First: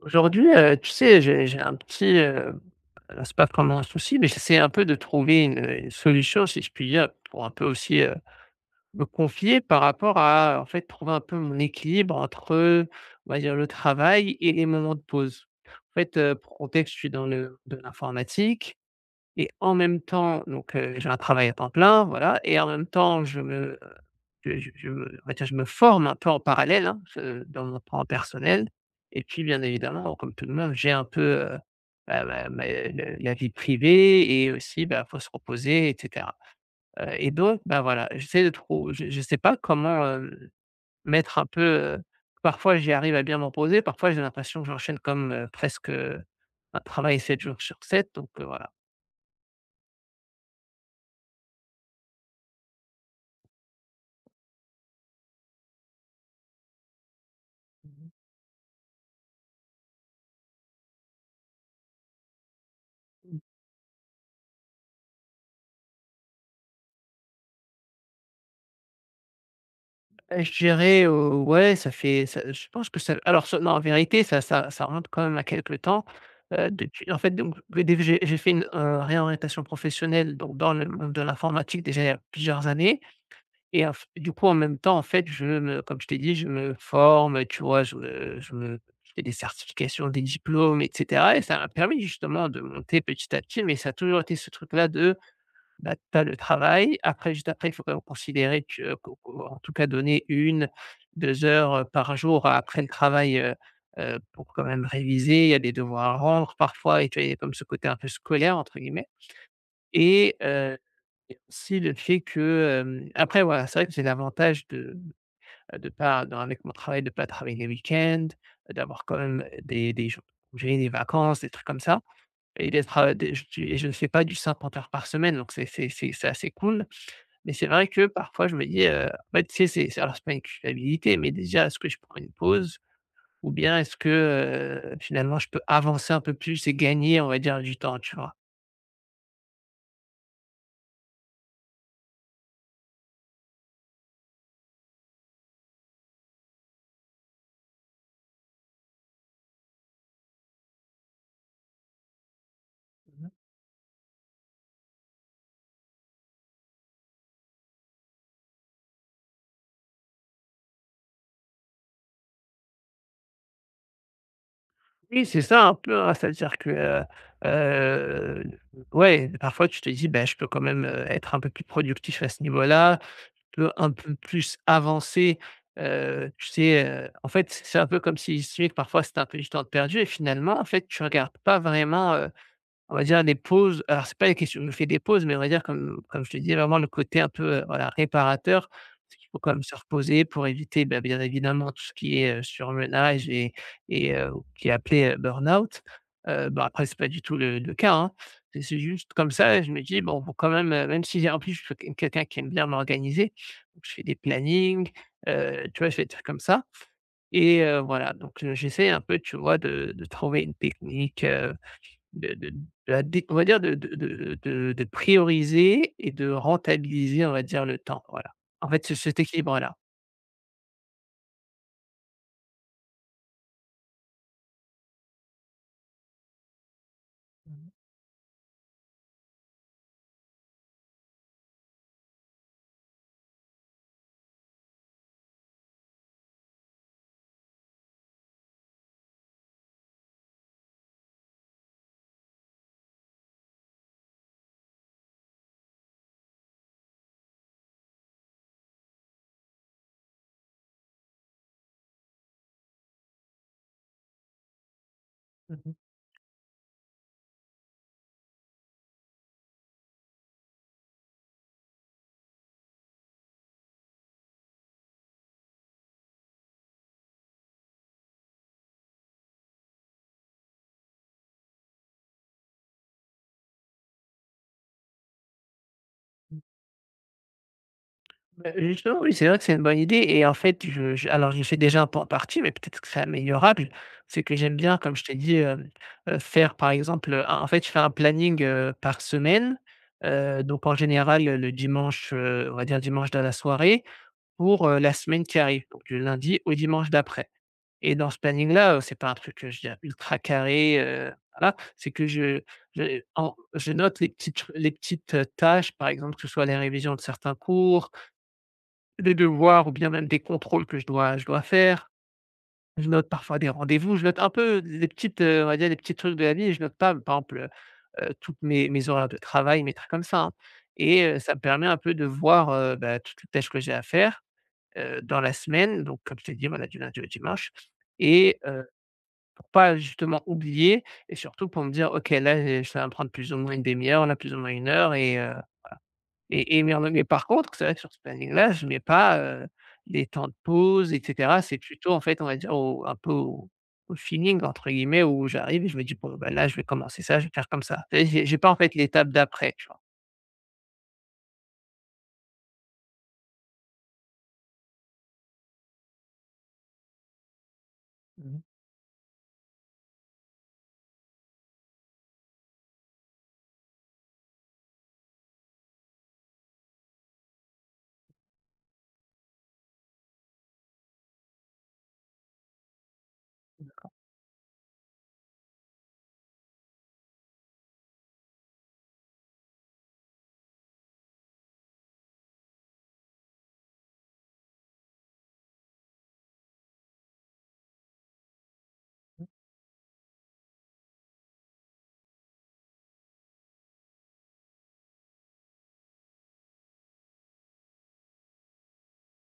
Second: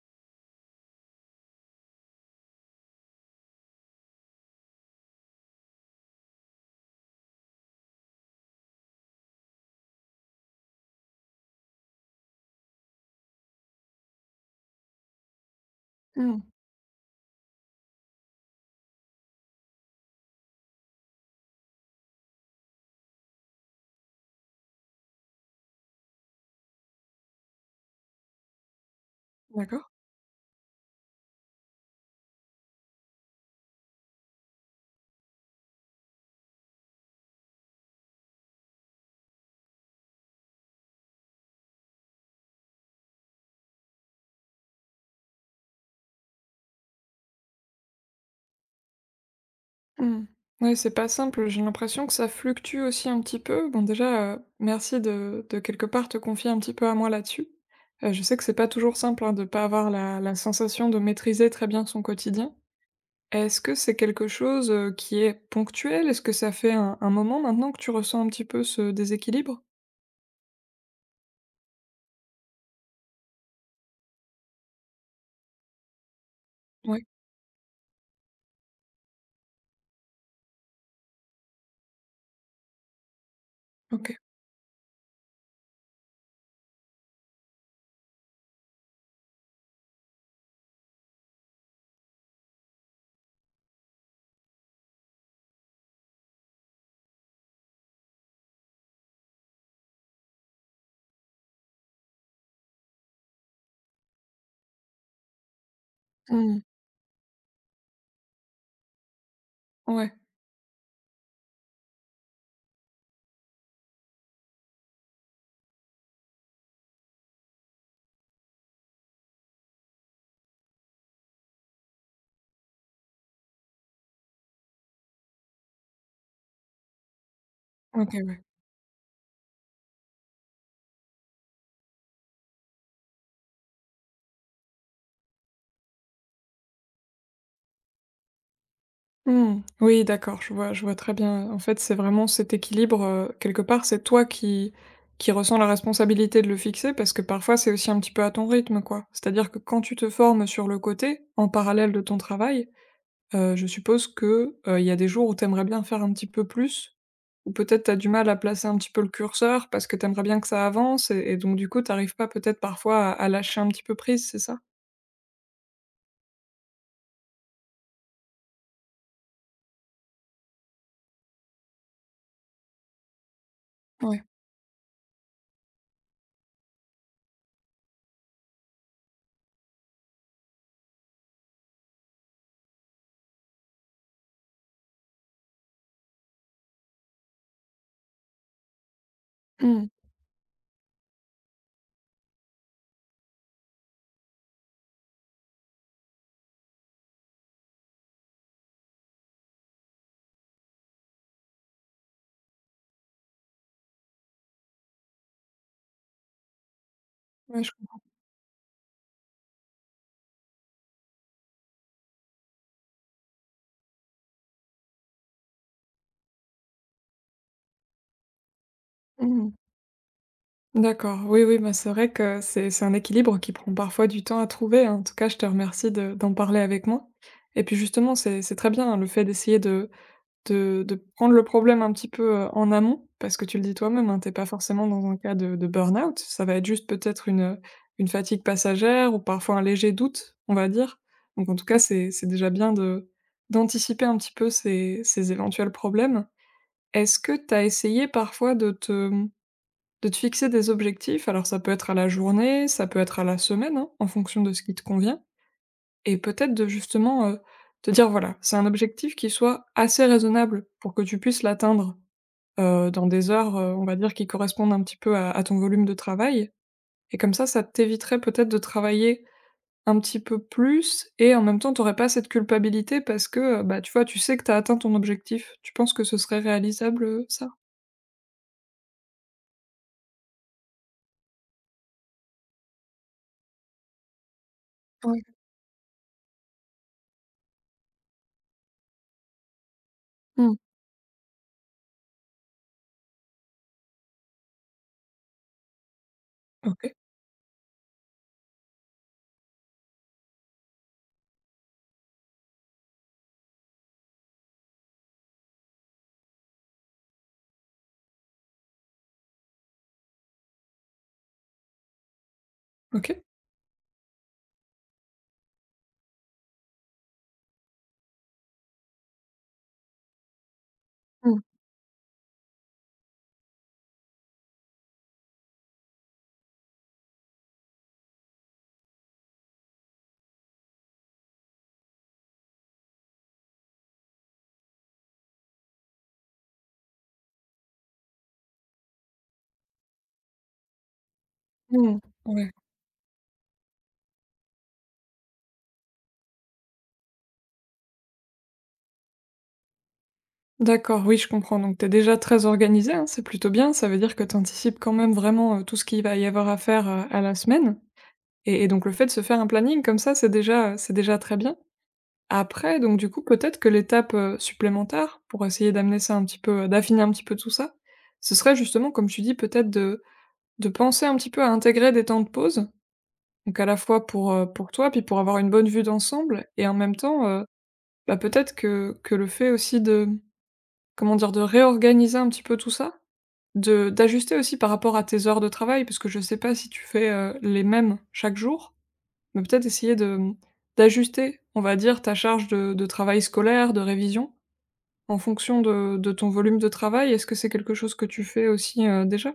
Aujourd'hui, tu sais, j'ai un petit, alors c'est pas vraiment un souci, mais j'essaie un peu de trouver une solution, si je puis dire, pour un peu aussi, me confier par rapport à, en fait, trouver un peu mon équilibre entre, on va dire, le travail et les moments de pause. En fait, Mmh. pour contexte, je suis dans le de l'informatique et en même temps, donc j'ai un travail à temps plein, voilà et en même temps, je me on va dire, je me forme un peu en parallèle, hein, je dans mon temps personnel et puis, bien D'accord. évidemment, comme tout le monde, j'ai un peu, bah, ma ma le la vie privée et aussi, il faut se reposer et cetera. Donc, bah, voilà, j'essaie de trou je sais pas comment, mettre un peu. heu Parfois j'y arrive à bien me reposer, parfois j'ai l'impression que j'enchaîne comme, presque, un travail 7 jours sur 7. Voilà. Mmh. Ouais, c'est pas simple. J'ai l'impression que ça fluctue aussi un petit peu. Bon, déjà, merci de quelque part te confier un petit peu à moi là-dessus. Je sais que c'est pas toujours simple, hein, de pas avoir la sensation de maîtriser très bien son quotidien. Est-ce que c'est quelque chose, qui est ponctuel? Est-ce que ça fait un moment maintenant que tu ressens un petit peu ce déséquilibre? Je dirais, ouais, ça fait ça je pense que ça alors ça non, en vérité, ça remonte quand même à quelque temps. Ouais, Depuis en fait, donc dès que j'ai fait une, réorientation professionnelle donc dans le monde de l'informatique déjà il y a plusieurs années et en f OK. du coup, en même temps, en fait, je me comme je t'ai dit, je me forme, tu vois? Je fais des certifications, des diplômes et cetera et ça m'a permis justement de monter petit à petit, mais ça a toujours été ce truc là de bah, tu as le travail. Après, juste après, il faut quand même considérer que qu'au qu'au en tout cas donner une 2 heures, par jour après le travail, pour quand même réviser. Il y a des devoirs à rendre Mmh. parfois et tu vois, il y a comme ce côté un peu «scolaire» entre guillemets Ouais, et il y a aussi le fait que, après voilà, c'est vrai que j'ai l'avantage de pas dans avec mon travail, de ne pas travailler les week-ends, d'avoir quand même des jours de congés, des vacances, des trucs comme ça et d'être, des je et je ne fais pas du 50 heures par semaine donc c'est assez cool, mais c'est vrai que OK. parfois je me dis, en fait, tu sais, c'est pas une culpabilité, mais déjà est-ce que je prends une pause? Ou bien est-ce que, finalement je peux avancer un peu plus et gagner, on va dire, du temps, tu vois? Mmh. Oui, d'accord, je vois très bien. En fait, c'est vraiment cet équilibre, quelque part, c'est toi qui ressens la responsabilité de le fixer parce que parfois, c'est aussi un petit peu à ton rythme, quoi. C'est-à-dire que quand tu te formes sur le côté, en parallèle de ton travail, Mmh. Je suppose que, il y a des jours où t'aimerais bien faire un petit peu plus ou peut-être t'as du mal à placer un petit peu le curseur parce que t'aimerais bien que ça avance et donc du coup, tu arrives pas peut-être parfois à lâcher un petit peu prise, c'est ça? Oui, c'est ça un peu, hein, c'est-à-dire que, heu, ouais, parfois tu te dis: «Beh, je peux quand même, être un peu plus productif à ce niveau-là, je peux un peu Ouais. plus avancer». Tu sais, en fait, c'est un peu comme s'il estimait que parfois c'était un peu du temps de perdu et finalement, en fait, tu regardes pas vraiment, on va dire des pauses, alors c'est pas les questions je fais des pauses, mais on va dire comme je te dis vraiment le côté un peu, voilà réparateur. Parce qu'il faut quand même se Mmh. reposer pour éviter, bah, bien évidemment tout ce qui est, surmenage qui est appelé, burn-out. Bah, après c'est pas du tout le cas, hein. C'est juste comme ça, je me dis: «Bon, faut quand même», même si j'ai en plus je suis quelqu'un qui aime bien m'organiser, donc je fais des plannings, tu vois? Je fais des trucs comme ça Ouais, je comprends. voilà. J'essaie un peu, tu vois, de trouver une technique, de la dé on va dire de prioriser et de rentabiliser, on va dire, le temps, voilà. En fait, c'est cet Mmh. équilibre-là. D'accord, oui, oui, bah, c'est vrai que c'est un équilibre qui prend parfois du temps à trouver, hein. En tout cas, je te remercie de d'en parler avec moi. Et Mmh. puis justement, c'est très bien, hein, le fait d'essayer de prendre le problème un petit peu, en amont, parce que tu le dis toi-même, hein, tu pas forcément dans un cas de burn-out. Ça va être juste peut-être une fatigue passagère ou parfois un léger doute, on va dire. Donc en tout cas, c'est déjà bien de d'anticiper un petit peu ces éventuels problèmes. Est-ce que tu as essayé parfois de te fixer des objectifs, alors ça peut être à la journée, ça peut être à la semaine, hein, en fonction de ce qui te convient, Mmh. et peut-être de justement, te dire voilà, c'est un objectif qui soit assez raisonnable pour que tu puisses l'atteindre, dans des heures, on va dire qui correspondent un petit peu à ton volume de travail et comme ça t'éviterait peut-être de travailler un petit peu plus et en même temps, tu aurais pas cette culpabilité parce que, bah, tu vois, tu sais que tu as atteint ton objectif. Tu penses que ce serait réalisable, ça? Justement, oui, c'est vrai que c'est une bonne idée et en fait, je sais déjà un peu en partie, mais peut-être que c'est améliorable. C'est que j'aime bien, comme je t'ai Oui. dit. Faire, par exemple, en fait, je fais un planning, par semaine, Mmh. donc en général, le dimanche, on va dire dimanche dans la soirée pour, la semaine qui arrive, donc du lundi au dimanche OK, d'après. Et dans ce planning-là, c'est pas un truc, je veux dire ultra carré, voilà, c'est que je note les petites, tâches, par exemple, que ce soit les révisions de certains cours, des devoirs ou bien même des contrôles que je dois faire. Je note OK. parfois des rendez-vous, je note un peu des petites, on va dire des petits trucs de la vie et je note pas, par exemple, toutes mes horaires de travail, mes trucs comme ça, hein, et ça Mmh. me permet un peu de voir, bah, toutes les tâches que j'ai à faire, dans la semaine. Donc comme je t'ai dit, voilà, du lundi au dimanche. et heu, pour pas justement oublier et surtout pour me dire: «OK, là, j'ai ça va me prendre plus ou moins une demi heure, là, plus ou moins une heure» et mais en mais Par contre, c'est vrai que sur ce planning-là, je mets pas, les temps de pause et cetera. C'est plutôt, Mmh. en fait, on va Ouais. dire au un peu au au «feeling» entre guillemets où j'arrive et je me dis: «Bon, bah, là, je vais commencer ça, je vais faire comme ça». Tu j'ai pas, en fait, l'étape d'après, tu D'accord, oui, je comprends. Donc, t'es déjà très organisé, hein, c'est plutôt bien. Ça veut dire que tu quand même vraiment, tout ce qu'il va y avoir à faire, à la semaine vois? et donc le fait de se faire un planning comme ça, c'est déjà très bien. Après donc du coup, peut-être que l'étape, supplémentaire pour essayer d'amener ça un petit peu, d'affiner un petit peu tout ça, ce serait justement comme tu dis peut-être de penser un petit peu à intégrer des temps de pause. Donc à la fois pour toi, puis pour avoir une bonne vue d'ensemble et en même temps, bah, peut-être que le fait aussi de, comment dire? De réorganiser un petit peu tout ça, de d'ajuster aussi par rapport à tes heures de travail, parce que je sais pas si tu fais, les mêmes chaque jour, mais peut-être essayer de, mmh, d'ajuster, on va dire, ta charge de travail scolaire, de révision, en fonction de ton volume de travail. Est-ce que c'est quelque chose que tu fais aussi, déjà?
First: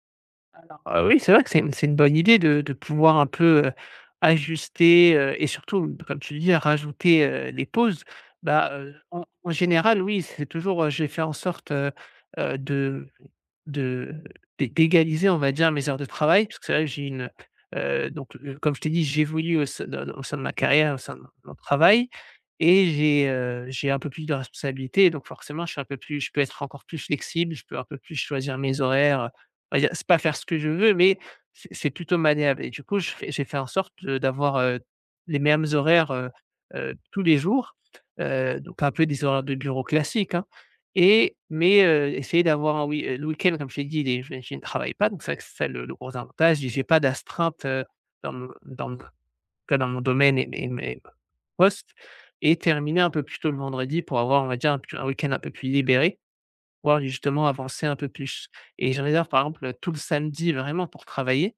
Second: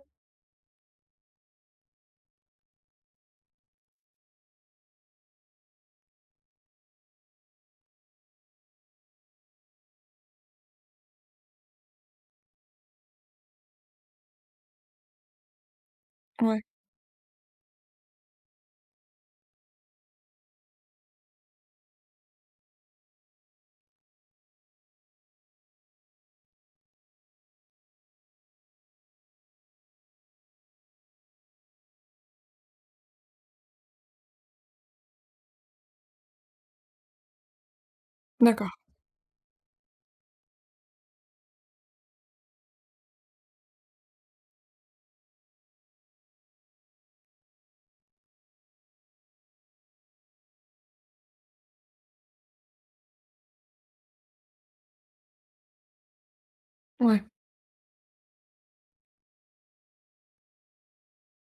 Alors, oui, c'est vrai que c'est une bonne idée de pouvoir un peu, ajuster, et surtout, comme tu dis, rajouter, les pauses. Bah, en général, oui, c'est toujours, j'ai fait en sorte, heu, de de d'é d'égaliser, on va dire, mes heures de travail. Parce Ouais, que c'est vrai que donc, comme je t'ai dit, j'évolue au sein de ma carrière, au sein de mon travail et j'ai un peu plus de responsabilités. Donc forcément, je peux être encore plus flexible, je peux un peu plus choisir mes horaires, on va dire, c'est pas faire ce que je veux, mais c'est plutôt maniable et du coup, je fais j'ai fait en sorte, d'avoir, les mêmes horaires, tous les jours, d'accord, donc un peu des horaires de bureau classiques, hein. Essayer d'avoir le week-end, comme je t'ai dit, les je ne travaille pas, donc c'est vrai que c'est ça le gros avantage, je n'ai pas d'astreinte, dans mon en tout cas dans mon domaine et mes postes, et terminer un peu plus tôt le vendredi pour avoir, on va dire, un week-end un peu plus libéré. Pouvoir ouais, justement avancer un peu plus, et je réserve par exemple tout le samedi vraiment pour travailler.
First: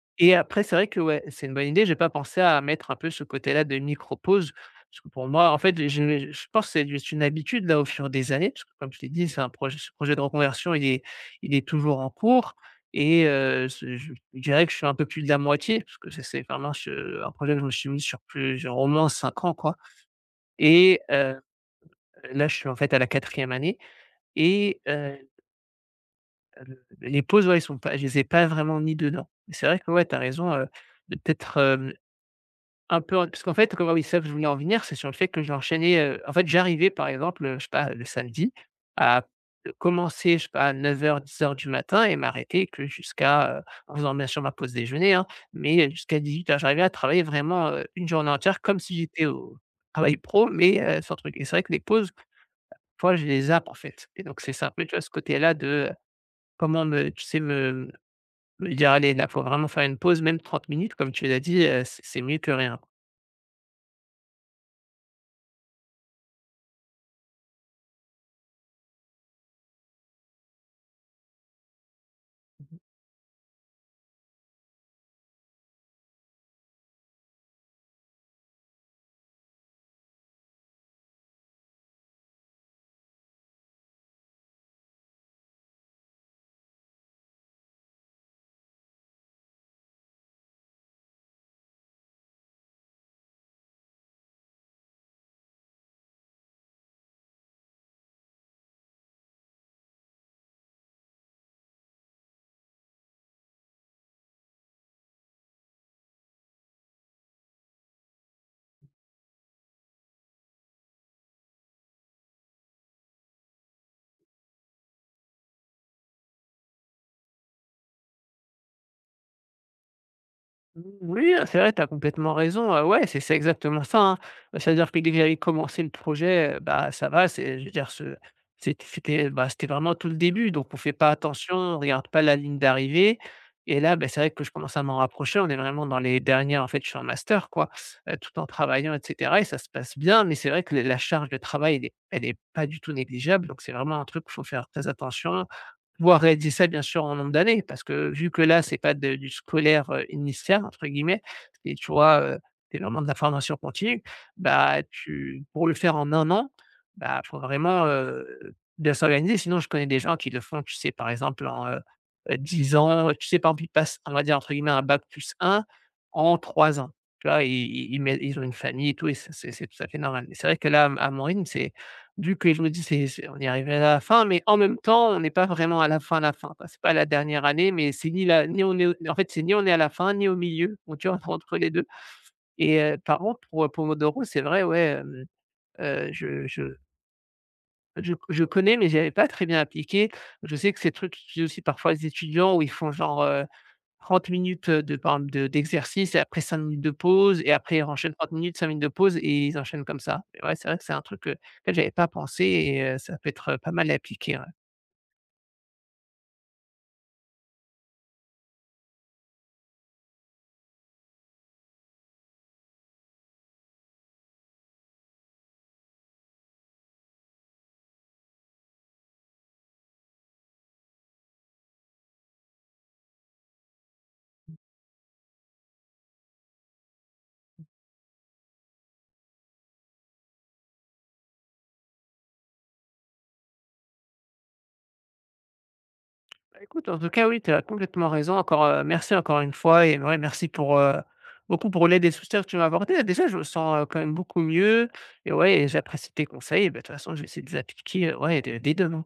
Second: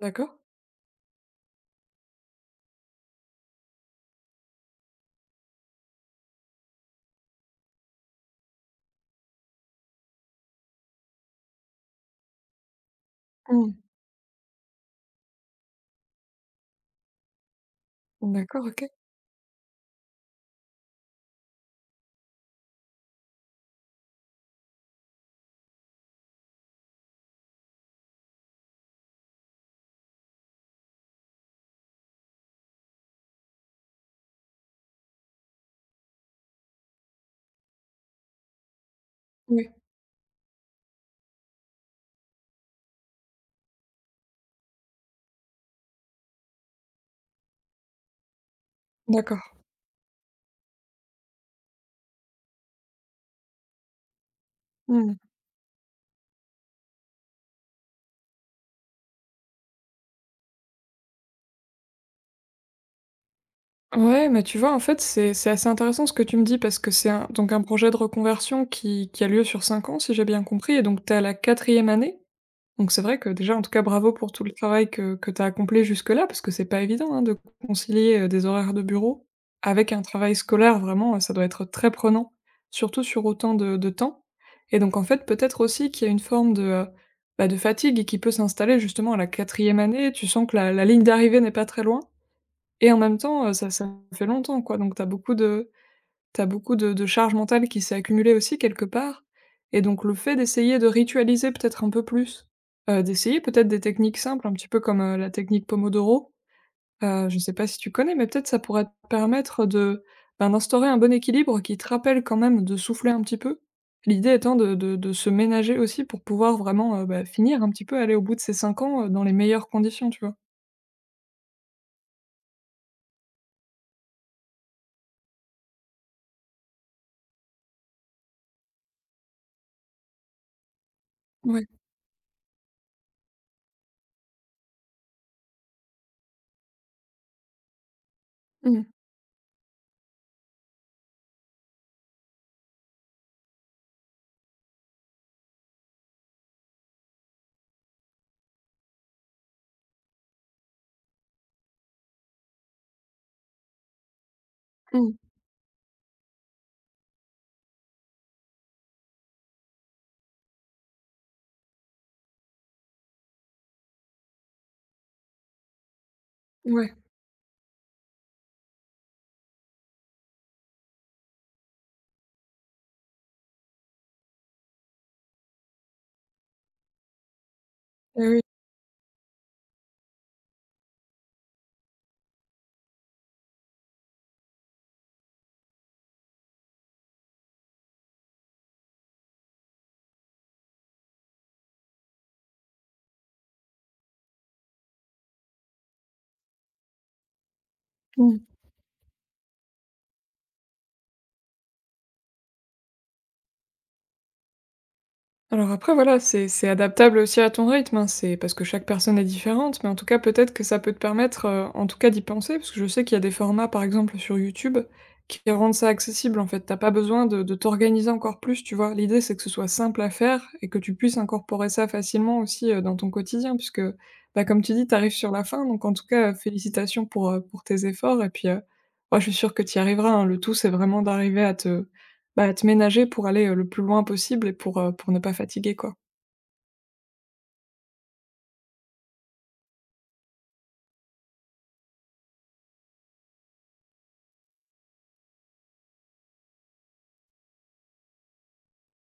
d'accord. Et après c'est vrai que ouais, c'est une bonne idée, j'ai pas pensé à mettre un peu ce côté-là de micro-pause, parce que pour moi, en fait, je pense que c'est juste une habitude là au fur des années, parce que comme je t'ai dit, c'est un projet ce projet de reconversion, il est toujours en cours. Et Mmh. ce Je dirais que je suis un peu plus de la moitié, parce que c'est vraiment je un projet que je me suis mis sur D'accord, plusieurs au OK. moins 5 ans, quoi. et heu, Là je suis en fait à la quatrième année. et heu les pauses, ouais, ils sont pas je les ai pas vraiment mis dedans. Mais c'est vrai que ouais, tu as raison, de peut-être, un peu en parce qu'en fait, comment oui, ça je voulais en venir, c'est sur le fait que j'enchaînais. En fait, j'arrivais par exemple, je sais pas, le samedi à Oui, commencer, je sais pas, à 10 heures du matin et m'arrêter que jusqu'à, en faisant bien sûr ma pause déjeuner, hein, mais jusqu'à 18 heures. J'arrivais à travailler vraiment, une journée entière comme si j'étais d'accord. au travail pro, mais, sans truc, et c'est vrai que les pauses, parfois je les zappe en fait, et donc c'est ça, un peu, tu vois, ce Mmh. côté-là de, heu, comment me tu sais, me lui dire: «Allez, là, faut vraiment faire une pause, même 30 minutes», comme tu l'as dit, c'est mieux que rien. Ouais, mais tu vois, en fait, c'est assez intéressant ce que tu me dis parce que c'est un donc un projet de reconversion qui a lieu sur 5 ans, si j'ai bien compris et donc tu es à la 4e année? Mmh. Donc c'est vrai que déjà, en tout cas, bravo pour tout le travail que tu as accompli jusque-là, parce que c'est pas évident hein, de concilier des horaires de bureau avec un travail scolaire, vraiment, ça doit être très prenant, surtout sur autant de temps. Et donc en fait, peut-être aussi qu'il y a une forme de, bah, de fatigue qui peut s'installer justement à la quatrième année, tu sens que la ligne d'arrivée n'est pas très loin, et en même temps, ça, ça fait longtemps, quoi, donc tu as beaucoup de, t'as beaucoup de charge mentale qui s'est accumulée aussi quelque part et donc le fait d'essayer de ritualiser peut-être un peu plus, d'essayer peut-être des techniques simples, un petit peu comme, la technique Pomodoro, je sais pas si tu connais, mais peut-être ça pourrait te permettre de, ben, d'instaurer un bon équilibre qui te rappelle quand même de souffler un petit peu. L'idée étant de se ménager aussi pour pouvoir vraiment, bah, finir un petit peu, aller au bout de ces 5 ans, dans les meilleures conditions, tu vois? Oui, ah, c'est vrai, tu as complètement raison. Ouais, c'est exactement ça, hein. C'est-à-dire que dès que j'avais commencé le projet, bah, ça va, c'est je veux dire ce c'ét c'était, bah, c'était vraiment tout le début, donc on ne fait pas attention, Ouais. on ne regarde pas la ligne d'arrivée, et là, beh, c'est vrai que je commence à m'en rapprocher. On est vraiment dans les dernières, en fait, je suis en master quoi, tout en Mmh. travaillant et cetera, et ça se passe bien, mais c'est vrai que la charge de travail, elle est pas du tout négligeable, donc c'est vraiment un truc qu'il faut faire très attention, pouvoir réaliser ça bien sûr en nombre d'années, parce que vu que là c'est pas de du scolaire, «initial» entre guillemets, et tu vois, c'est vraiment de la formation continue. Bah, Mmh. tu pour le faire en un an, bah, faut vraiment, bien s'organiser, sinon je connais des gens qui le font, tu sais, par exemple en, 10 ans, tu sais, par exemple, ils passent, on va dire entre guillemets un bac+1 en 3 ans, Ouais. tu vois? Ils ont une famille et tout, et c'est tout à fait normal. Mais c'est vrai que là à mon rythme, c'est du que je me dis: «C'est on est arrivé à la fin», mais en même temps, on n'est pas vraiment à la fin, quoi. C'est pas la dernière année, mais c'est ni Et oui. la ni on est au en fait, c'est ni on est à la fin, ni au milieu, on tu entre les 2. Par contre pour Pomodoro, c'est vrai, ouais, heu, je je je connais, mais j'avais pas très bien appliqué. Je sais que ces trucs j'utilise aussi parfois les étudiants où ils font genre, 30 minutes, de par exemple de d'exercice et après 5 minutes de pause et après ils enchaînent trente Mmh. minutes, 5 minutes de pause et ils enchaînent comme ça. Et ouais, c'est vrai que c'est un truc que auquel j'avais pas pensé, ça peut être, pas mal à appliquer, ouais. Alors après voilà, c'est adaptable aussi à ton rythme, hein, c'est parce que chaque personne est différente, mais en tout cas, peut-être que ça peut te permettre, en tout cas d'y penser, parce que je sais qu'il y a des formats, par exemple, sur YouTube, qui rendent ça accessible, en fait. T'as pas besoin de t'organiser encore plus, tu vois? L'idée, c'est que ce soit simple à faire et que tu puisses incorporer ça facilement aussi, dans ton quotidien puisque, bah, comme tu dis, tu arrives sur la fin, donc en tout cas, félicitations pour tes efforts et puis, moi, je suis sûre que tu y arriveras, hein. Le tout, c'est vraiment d'arriver à te bah, te ménager pour aller, le plus loin possible et pour ne pas fatiguer, quoi. Bah, écoute, en tout cas, oui, tu as complètement raison. Encore, merci encore une fois, et ouais, merci pour, beaucoup pour l'aide et le soutien que tu m'as apporté. Déjà, je me sens, quand même beaucoup mieux, et ouais, j'apprécie tes conseils, et bah, de toute façon, je vais essayer de les appliquer, ouais, dès demain.